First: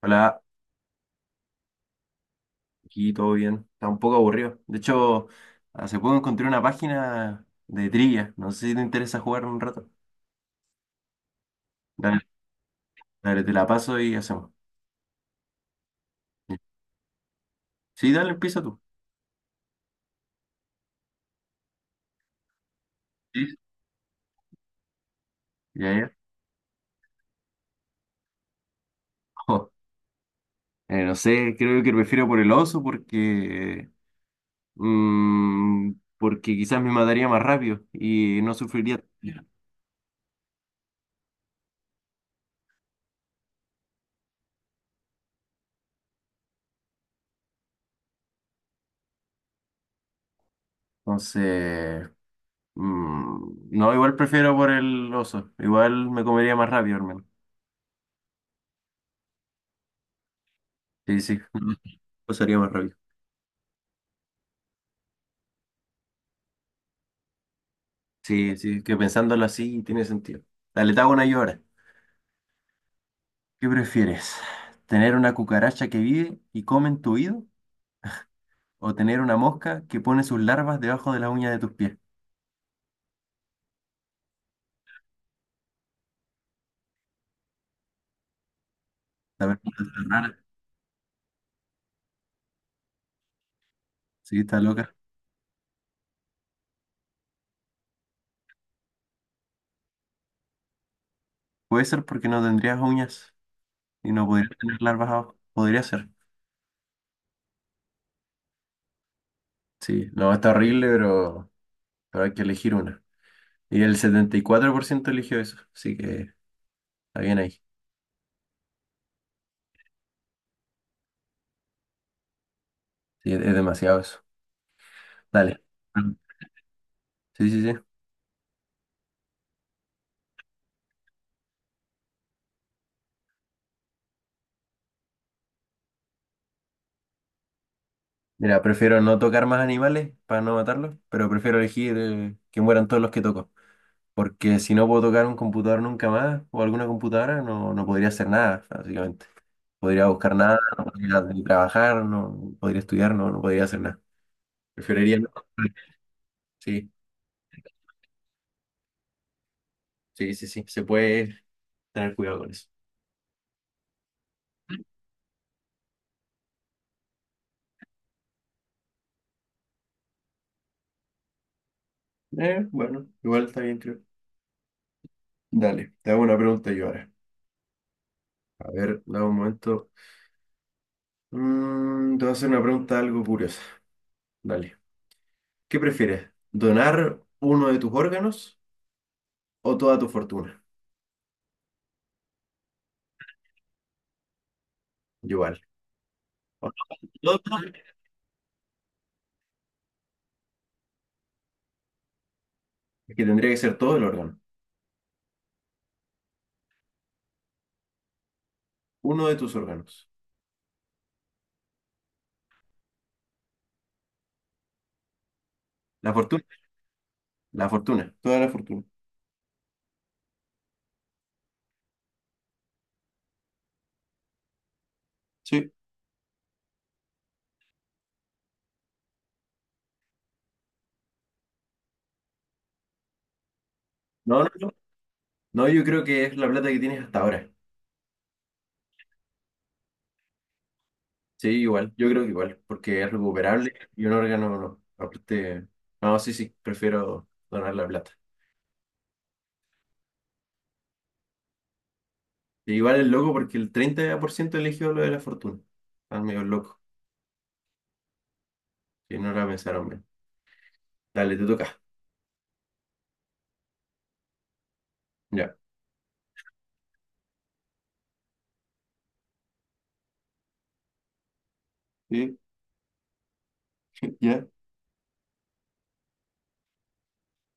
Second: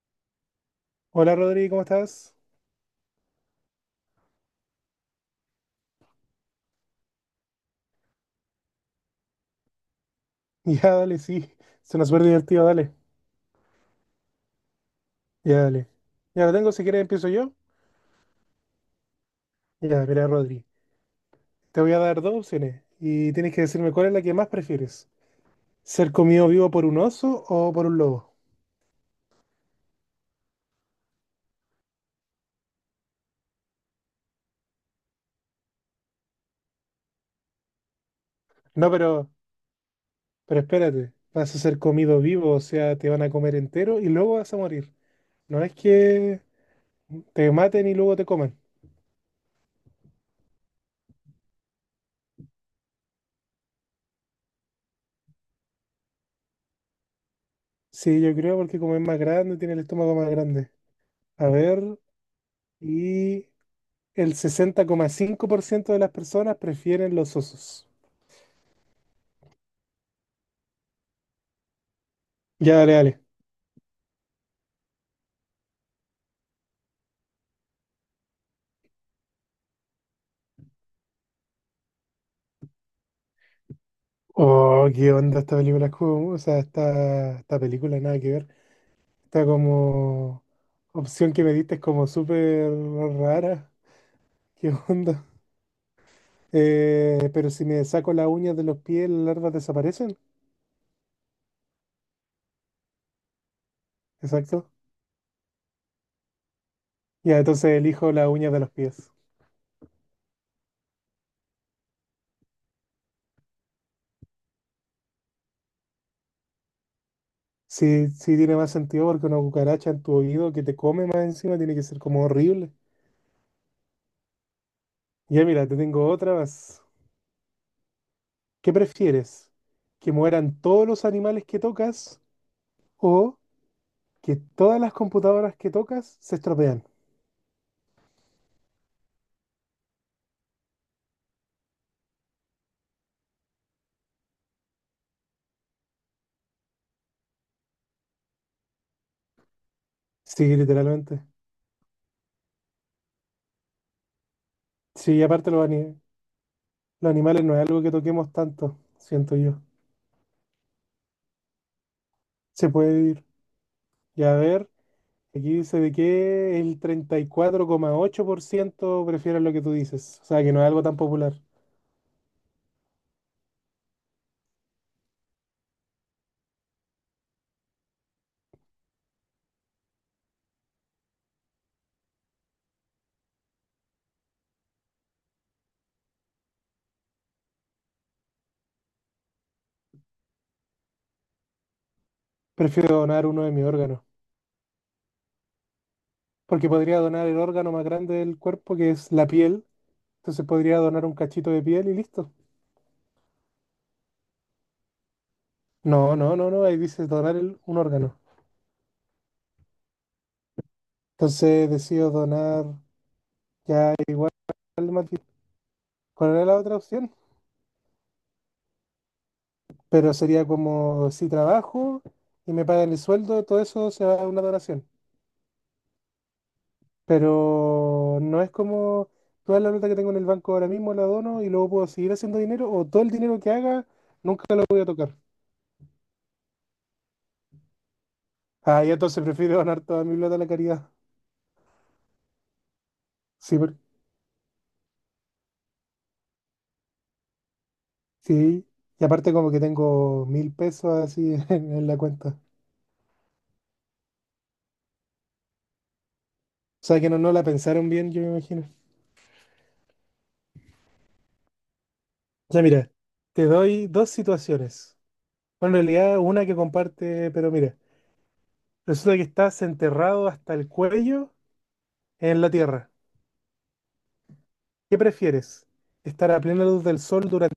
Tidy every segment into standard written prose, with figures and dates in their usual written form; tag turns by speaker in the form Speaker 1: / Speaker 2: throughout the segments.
Speaker 1: Hola,
Speaker 2: Hola Rodrigo, ¿cómo estás?
Speaker 1: aquí todo bien. Está un poco aburrido. De hecho, hace poco encontré una página de trivia. No sé si te interesa jugar un rato.
Speaker 2: Ya, dale, sí. Suena súper
Speaker 1: Dale,
Speaker 2: divertido, dale.
Speaker 1: dale, te la paso y hacemos.
Speaker 2: Ya, dale. Ya lo tengo, si quieres empiezo yo.
Speaker 1: Sí, dale, empieza tú.
Speaker 2: Ya, mira, Rodri. Te voy a dar dos opciones y
Speaker 1: Sí.
Speaker 2: tienes que decirme cuál es la que más prefieres.
Speaker 1: Ya,
Speaker 2: ¿Ser
Speaker 1: ya.
Speaker 2: comido vivo por un oso o por un lobo?
Speaker 1: No sé, creo que prefiero por el oso porque, porque quizás me mataría más rápido y no
Speaker 2: No,
Speaker 1: sufriría.
Speaker 2: pero,
Speaker 1: Ya.
Speaker 2: pero espérate. Vas a ser comido vivo, o sea, te van a comer entero y luego vas a morir. No es que te maten y luego te coman.
Speaker 1: Entonces, no, igual prefiero por el oso. Igual me comería más rápido, hermano.
Speaker 2: Sí, yo creo porque como es más grande, tiene el estómago más grande.
Speaker 1: Sí, sí,
Speaker 2: A ver,
Speaker 1: pasaría más rápido.
Speaker 2: y... el 60,5% de las personas prefieren los osos.
Speaker 1: Sí, sí, que pensándolo así tiene sentido. Dale, te hago una yo ahora.
Speaker 2: Ya, dale, dale.
Speaker 1: ¿Qué prefieres? ¿Tener una cucaracha que vive y come en tu oído? ¿O tener una mosca que pone sus larvas debajo de las uñas de tus pies?
Speaker 2: Oh, qué onda esta película, o sea, esta película nada que ver. Esta
Speaker 1: A ver, está rara.
Speaker 2: como opción que me diste es como súper rara.
Speaker 1: Sí, está
Speaker 2: ¿Qué
Speaker 1: loca.
Speaker 2: onda? Pero si me saco las uñas de los pies, las larvas desaparecen.
Speaker 1: Puede ser porque no tendrías uñas y no podrías
Speaker 2: Exacto.
Speaker 1: tener larvas abajo. Podría ser.
Speaker 2: Ya, entonces elijo las uñas de los pies.
Speaker 1: Sí, no, está horrible, pero hay que elegir una. Y el 74% eligió eso, así que está bien ahí.
Speaker 2: Sí, sí tiene más sentido porque una cucaracha en tu oído que te come más encima tiene que ser como horrible.
Speaker 1: Sí, es demasiado eso.
Speaker 2: Ya,
Speaker 1: Dale.
Speaker 2: mira, te tengo otra más.
Speaker 1: Sí, sí, sí.
Speaker 2: ¿Qué prefieres? ¿Que mueran todos los animales que tocas o que todas las computadoras que tocas se estropean?
Speaker 1: Mira, prefiero no tocar más animales para no matarlos, pero prefiero elegir que mueran todos los que toco. Porque si no puedo tocar un computador nunca más o alguna computadora, no, no podría hacer nada, básicamente. Podría buscar
Speaker 2: Sí,
Speaker 1: nada, no podría
Speaker 2: literalmente.
Speaker 1: ni trabajar, no podría estudiar, no, no podría hacer nada.
Speaker 2: Sí,
Speaker 1: Preferiría
Speaker 2: y
Speaker 1: no.
Speaker 2: aparte
Speaker 1: Sí,
Speaker 2: los animales no es algo que toquemos tanto, siento yo.
Speaker 1: sí, sí, sí. Se puede tener cuidado con eso.
Speaker 2: Se puede vivir. Y a ver, aquí dice de que el 34,8% prefieren lo que tú dices. O sea, que no es algo tan popular.
Speaker 1: Bueno, igual está bien, creo. Dale, te hago una pregunta yo ahora. A ver, dame un momento. Te voy a hacer una pregunta algo curiosa. Dale. ¿Qué prefieres? ¿Donar uno de tus órganos o toda tu fortuna?
Speaker 2: Prefiero donar uno de mis órganos,
Speaker 1: Igual. O
Speaker 2: porque podría donar
Speaker 1: no,
Speaker 2: el
Speaker 1: todo.
Speaker 2: órgano más grande del cuerpo, que es la piel. Entonces podría donar un cachito de piel y listo.
Speaker 1: Es que tendría que ser todo el órgano.
Speaker 2: No, no, no, no, ahí dice donar un órgano.
Speaker 1: Uno de tus órganos.
Speaker 2: Entonces decido donar ya igual más bien.
Speaker 1: La
Speaker 2: ¿Cuál
Speaker 1: fortuna.
Speaker 2: era la otra opción?
Speaker 1: La fortuna. Toda la fortuna.
Speaker 2: Pero sería como si trabajo y me pagan el sueldo, todo eso se va a una donación.
Speaker 1: Sí.
Speaker 2: Pero no es como toda la plata que tengo en el banco ahora mismo la dono y luego puedo seguir haciendo dinero o todo el dinero que haga
Speaker 1: No,
Speaker 2: nunca
Speaker 1: no,
Speaker 2: lo
Speaker 1: no.
Speaker 2: voy a tocar.
Speaker 1: No, yo creo que es la plata que tienes hasta ahora.
Speaker 2: Ah, y entonces prefiero donar toda mi plata a la caridad.
Speaker 1: Sí, igual. Yo creo que igual. Porque es
Speaker 2: Sí,
Speaker 1: recuperable
Speaker 2: porque
Speaker 1: y un órgano no. Aparte. No, sí, sí. Prefiero donar la plata.
Speaker 2: Sí, y aparte como que tengo 1.000 pesos así en la cuenta. O
Speaker 1: E igual es loco porque el 30% eligió lo de la fortuna. Están medio loco.
Speaker 2: sea que no, no la pensaron bien, yo me imagino.
Speaker 1: Que no la pensaron bien. Dale, te toca.
Speaker 2: Ya mira, te doy dos situaciones.
Speaker 1: Ya.
Speaker 2: Bueno, en realidad una que comparte, pero mira, resulta que estás enterrado hasta el cuello
Speaker 1: Sí,
Speaker 2: en la tierra.
Speaker 1: ya.
Speaker 2: ¿Qué prefieres? ¿Estar a plena luz del sol durante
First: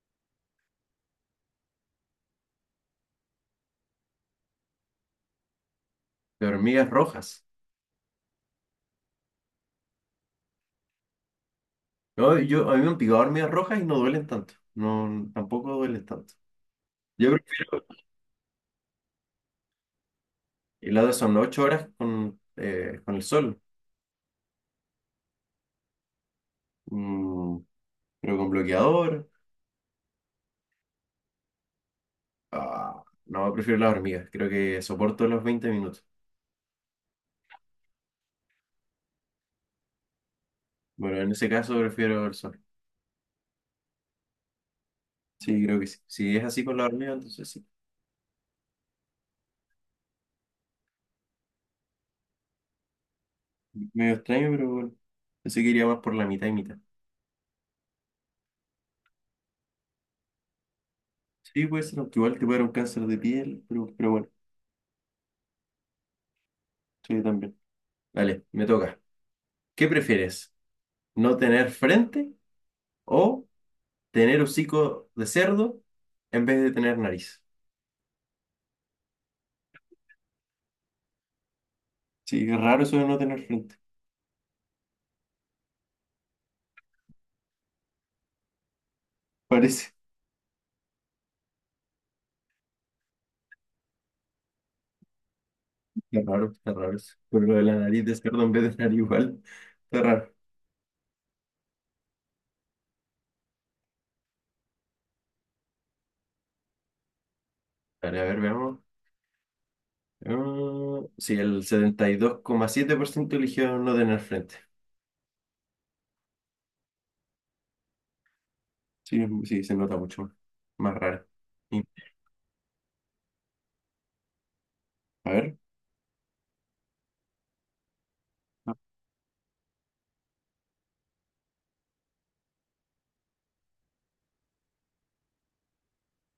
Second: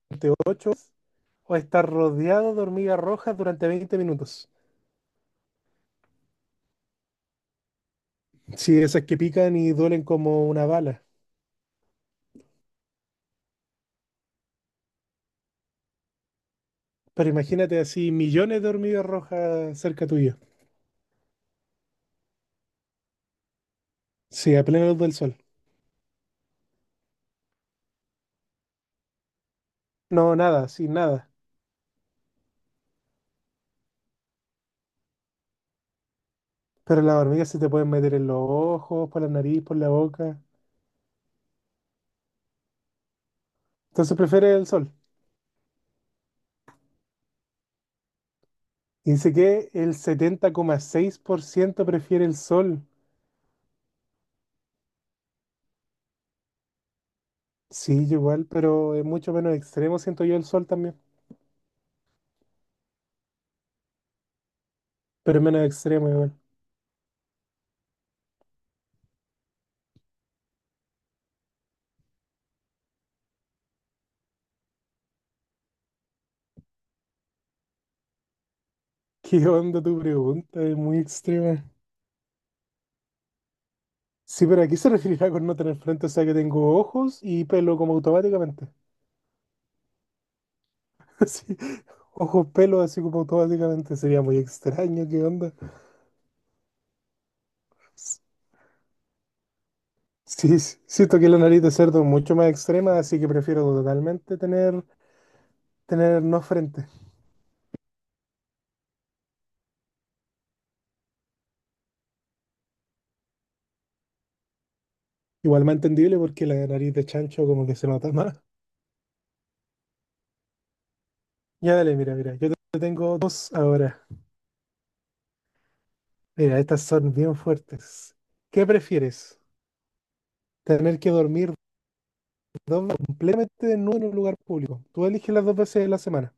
Speaker 2: 8 horas o estar rodeado de hormigas rojas durante 20 minutos?
Speaker 1: De hormigas rojas.
Speaker 2: Sí, esas que pican y duelen como una bala.
Speaker 1: No, yo, a mí me han picado hormigas rojas y no duelen tanto. No, tampoco duelen tanto.
Speaker 2: Pero
Speaker 1: Yo
Speaker 2: imagínate
Speaker 1: prefiero,
Speaker 2: así millones de hormigas rojas cerca tuyo.
Speaker 1: y la otras son 8 horas con el sol.
Speaker 2: Sí, a plena luz del sol.
Speaker 1: Mm, pero con bloqueador.
Speaker 2: No, nada, sin nada.
Speaker 1: Ah, no, prefiero las hormigas. Creo que soporto los 20 minutos.
Speaker 2: Pero las hormigas se te pueden meter en los ojos, por la nariz, por la boca.
Speaker 1: Bueno, en ese caso prefiero el sol.
Speaker 2: Entonces prefiere el sol.
Speaker 1: Sí, creo que sí. Si es así con las hormigas, entonces sí.
Speaker 2: Y dice que el 70,6% prefiere el sol.
Speaker 1: Medio extraño, pero bueno. Pensé que iría más por la mitad y mitad.
Speaker 2: Sí, yo igual, pero es mucho menos extremo, siento yo el sol también.
Speaker 1: Sí, puede ser, aunque igual te puede dar un cáncer de piel, pero bueno,
Speaker 2: Pero es menos extremo igual.
Speaker 1: sí, también. Vale, me toca. ¿Qué prefieres? ¿No tener frente o tener hocico de cerdo en vez de tener nariz?
Speaker 2: ¿Qué onda tu pregunta? Es muy extrema.
Speaker 1: Sí, es raro eso de no tener frente.
Speaker 2: Sí, pero aquí se referirá con no tener frente, o sea que tengo ojos y pelo como automáticamente.
Speaker 1: Parece.
Speaker 2: Sí, ojos, pelo así como automáticamente. Sería muy extraño, ¿qué onda?
Speaker 1: Qué raro, está raro eso. Pero lo de la nariz de cerdo en vez de nariz igual. Está raro.
Speaker 2: Sí, siento que la nariz de cerdo es mucho más extrema, así que prefiero totalmente tener no frente.
Speaker 1: Vale, a ver, veamos. Ah, sí, el 72,7% eligió no tener frente.
Speaker 2: Igual más entendible porque la nariz de chancho como que se nota más.
Speaker 1: Sí, sí, se nota mucho más, más raro.
Speaker 2: Ya
Speaker 1: Y,
Speaker 2: dale, mira, mira, yo te tengo dos ahora.
Speaker 1: a ver.
Speaker 2: Mira, estas son bien fuertes. ¿Qué
Speaker 1: Ah,
Speaker 2: prefieres? ¿Tener que dormir dos veces completamente desnudo en un lugar público? Tú eliges las dos veces de la semana.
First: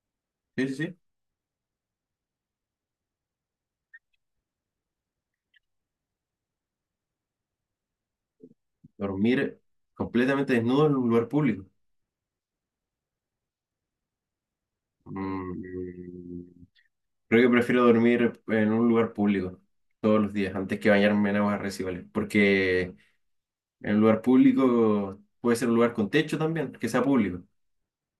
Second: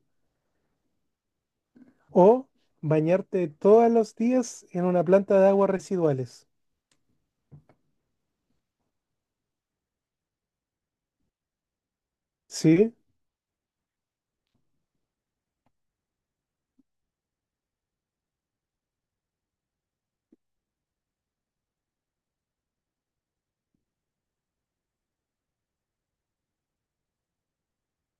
Speaker 1: sí, sí, sí.
Speaker 2: ¿O bañarte todos los días en una planta de aguas residuales?
Speaker 1: Dormir completamente desnudo en un lugar público.
Speaker 2: Sí,
Speaker 1: Mm, Creo que prefiero dormir en un lugar público todos los días antes que bañarme en aguas residuales, porque en un lugar público puede ser un lugar con techo también, que sea público,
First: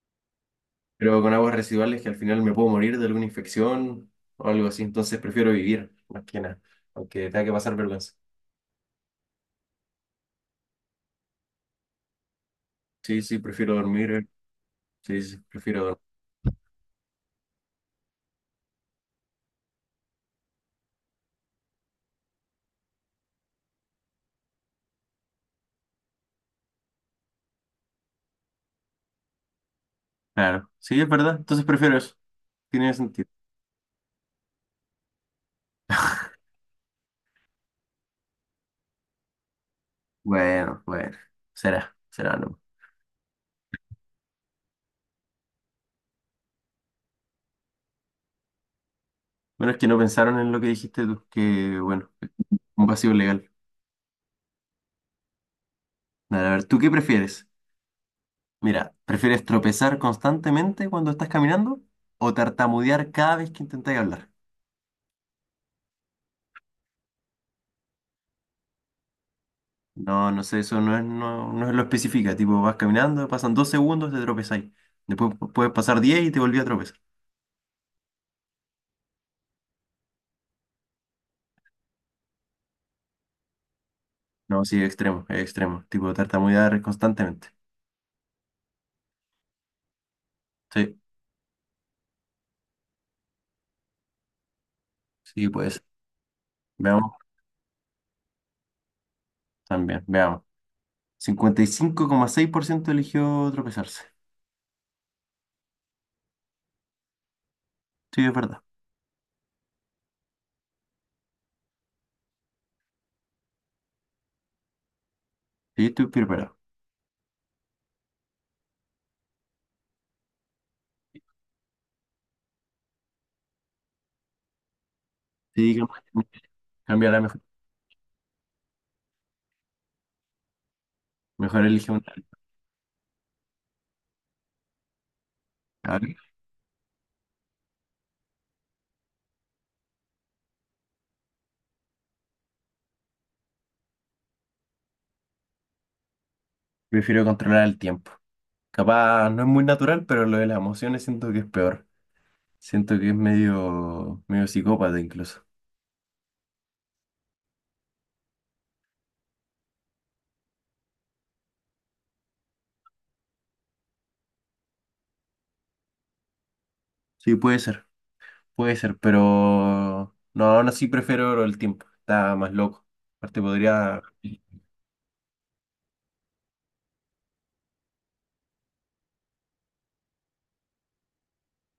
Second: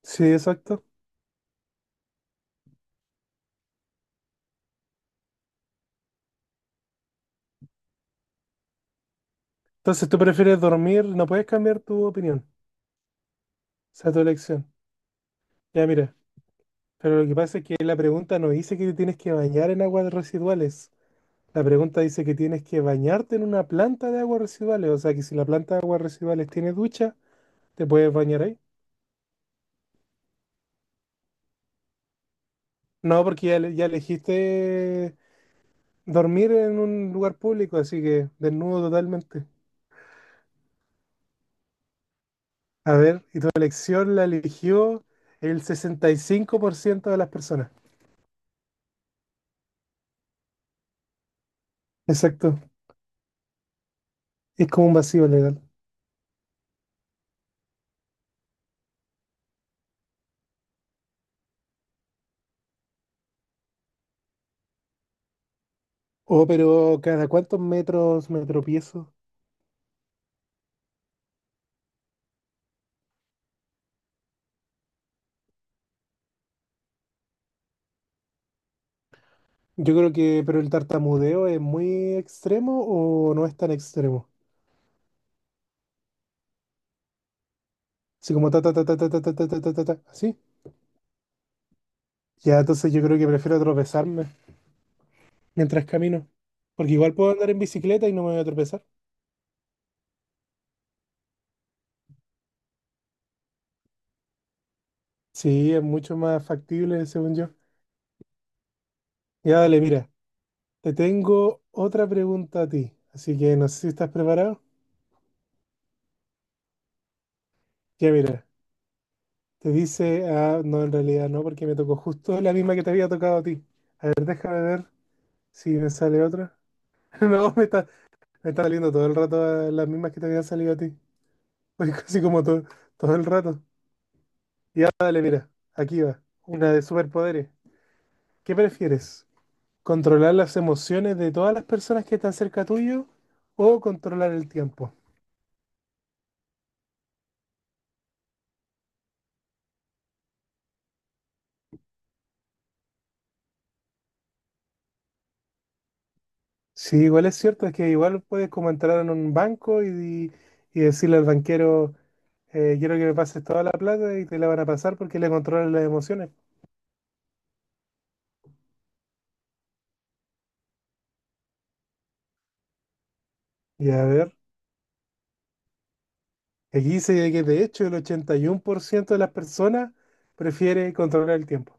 Speaker 2: sí, exacto.
Speaker 1: pero con aguas residuales que al final me puedo morir de alguna infección o algo así, entonces prefiero vivir más que nada, aunque tenga que pasar vergüenza.
Speaker 2: Entonces tú prefieres dormir, no puedes cambiar tu opinión.
Speaker 1: Sí, sí, prefiero
Speaker 2: Esa
Speaker 1: dormir,
Speaker 2: es tu elección.
Speaker 1: Sí, sí, prefiero
Speaker 2: Ya
Speaker 1: dormir.
Speaker 2: mira, pero lo que pasa es que la pregunta no dice que te tienes que bañar en aguas residuales. La pregunta dice que tienes que bañarte en una planta de aguas residuales. O sea que si la planta de aguas residuales tiene ducha, te puedes bañar ahí.
Speaker 1: Claro, sí, es verdad, entonces prefiero eso, tiene
Speaker 2: No,
Speaker 1: sentido.
Speaker 2: porque ya, ya elegiste dormir en un lugar público, así que desnudo totalmente.
Speaker 1: Bueno, bueno, será, será no.
Speaker 2: A ver, y tu elección la eligió el 65% de las personas.
Speaker 1: Bueno, es que no pensaron en lo que dijiste tú, que bueno,
Speaker 2: Exacto.
Speaker 1: un vacío legal.
Speaker 2: Es como un vacío legal.
Speaker 1: Vale, a ver, ¿tú qué prefieres? Mira, ¿prefieres tropezar constantemente cuando estás caminando o tartamudear cada vez que intentas hablar?
Speaker 2: Oh, pero ¿cada cuántos metros me tropiezo?
Speaker 1: No, no sé, eso no es, no, no es lo especifica. Tipo, vas caminando, pasan 2 segundos, te tropezáis. Después puedes pasar 10 y te volví a tropezar.
Speaker 2: Yo creo pero el tartamudeo es muy extremo o no es tan extremo.
Speaker 1: No, sí, es extremo, es extremo. Tipo, tartamudear constantemente.
Speaker 2: Así como ta ta ta ta ta ta ta ta ta ta ta, ta, así.
Speaker 1: Sí,
Speaker 2: Ya, entonces yo creo que prefiero tropezarme
Speaker 1: sí, pues.
Speaker 2: mientras camino. Porque
Speaker 1: Veamos,
Speaker 2: igual puedo andar en bicicleta y no me voy a tropezar.
Speaker 1: también, veamos. 55,6% eligió tropezarse.
Speaker 2: Sí, es mucho más factible, según yo.
Speaker 1: Sí, es verdad.
Speaker 2: Ya, dale, mira. Te tengo otra pregunta a ti. Así que no sé si estás preparado.
Speaker 1: Sí, estoy preparado.
Speaker 2: Ya, mira. Te dice, ah, no, en realidad no, porque me tocó justo la misma que te había tocado a ti. A ver, déjame ver si
Speaker 1: Sí,
Speaker 2: me sale otra.
Speaker 1: cambia la mejor.
Speaker 2: No, me está, me está saliendo todo el rato las mismas que te habían salido a ti.
Speaker 1: Mejor
Speaker 2: Pues
Speaker 1: elige una.
Speaker 2: casi como todo el rato. Y ahora dale, mira,
Speaker 1: A
Speaker 2: aquí
Speaker 1: ver.
Speaker 2: va. Una de superpoderes. ¿Qué prefieres? ¿Controlar las emociones de todas las personas que están cerca tuyo o controlar el tiempo?
Speaker 1: Prefiero controlar el tiempo. Capaz no es muy natural, pero lo de las emociones siento que es peor. Siento que es medio, medio psicópata incluso.
Speaker 2: Sí, igual es cierto, es que igual puedes como entrar en un banco y decirle al banquero, quiero que me pases toda la plata y te la van a pasar porque le controlan las emociones.
Speaker 1: Sí, puede ser, pero no, aún así prefiero lo del tiempo. Está más loco. Aparte
Speaker 2: Y
Speaker 1: podría...
Speaker 2: a ver, aquí dice que de hecho el 81% de las personas prefiere controlar el tiempo.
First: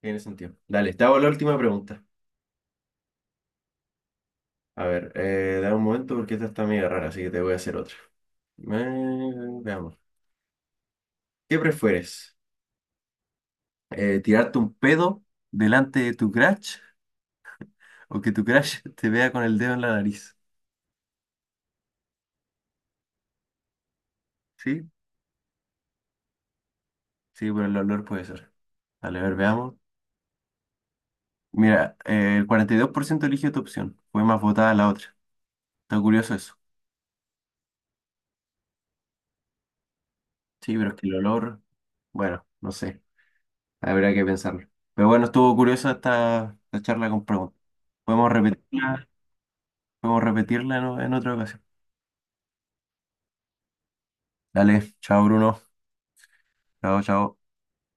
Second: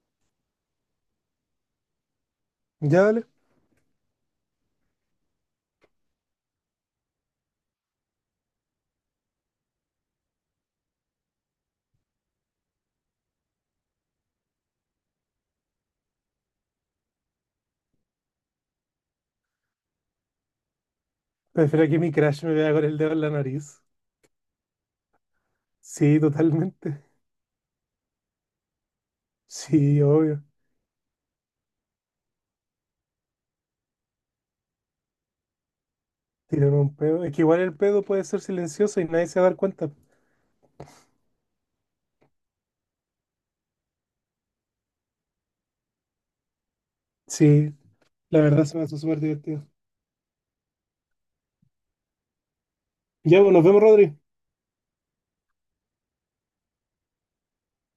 Speaker 1: Tiene sentido. Dale, te hago la última pregunta.
Speaker 2: Ya vale.
Speaker 1: A ver, dame un momento porque esta está medio rara, así que te voy a hacer otra. Veamos. ¿Qué prefieres? ¿Tirarte un pedo delante de tu crush o que tu crush te vea con el dedo en la nariz?
Speaker 2: Prefiero que mi crush me vea con el dedo en la nariz.
Speaker 1: Sí.
Speaker 2: Sí, totalmente.
Speaker 1: Sí, por el olor puede ser. Vale, a ver, veamos.
Speaker 2: Sí, obvio.
Speaker 1: Mira, el 42% eligió tu opción. Fue más votada la otra. Está curioso eso.
Speaker 2: Tiraron un pedo. Es que igual el pedo puede ser silencioso y nadie se va a dar cuenta.
Speaker 1: Sí, pero es que el olor, bueno, no sé. Habrá que pensarlo. Pero bueno, estuvo curiosa esta, esta charla con preguntas.
Speaker 2: Sí,
Speaker 1: Podemos
Speaker 2: la verdad se me hace
Speaker 1: repetirla,
Speaker 2: súper divertido.
Speaker 1: podemos repetirla en otra ocasión.
Speaker 2: Ya, pues nos vemos, Rodri.
Speaker 1: Dale, chao Bruno. Chao, chao.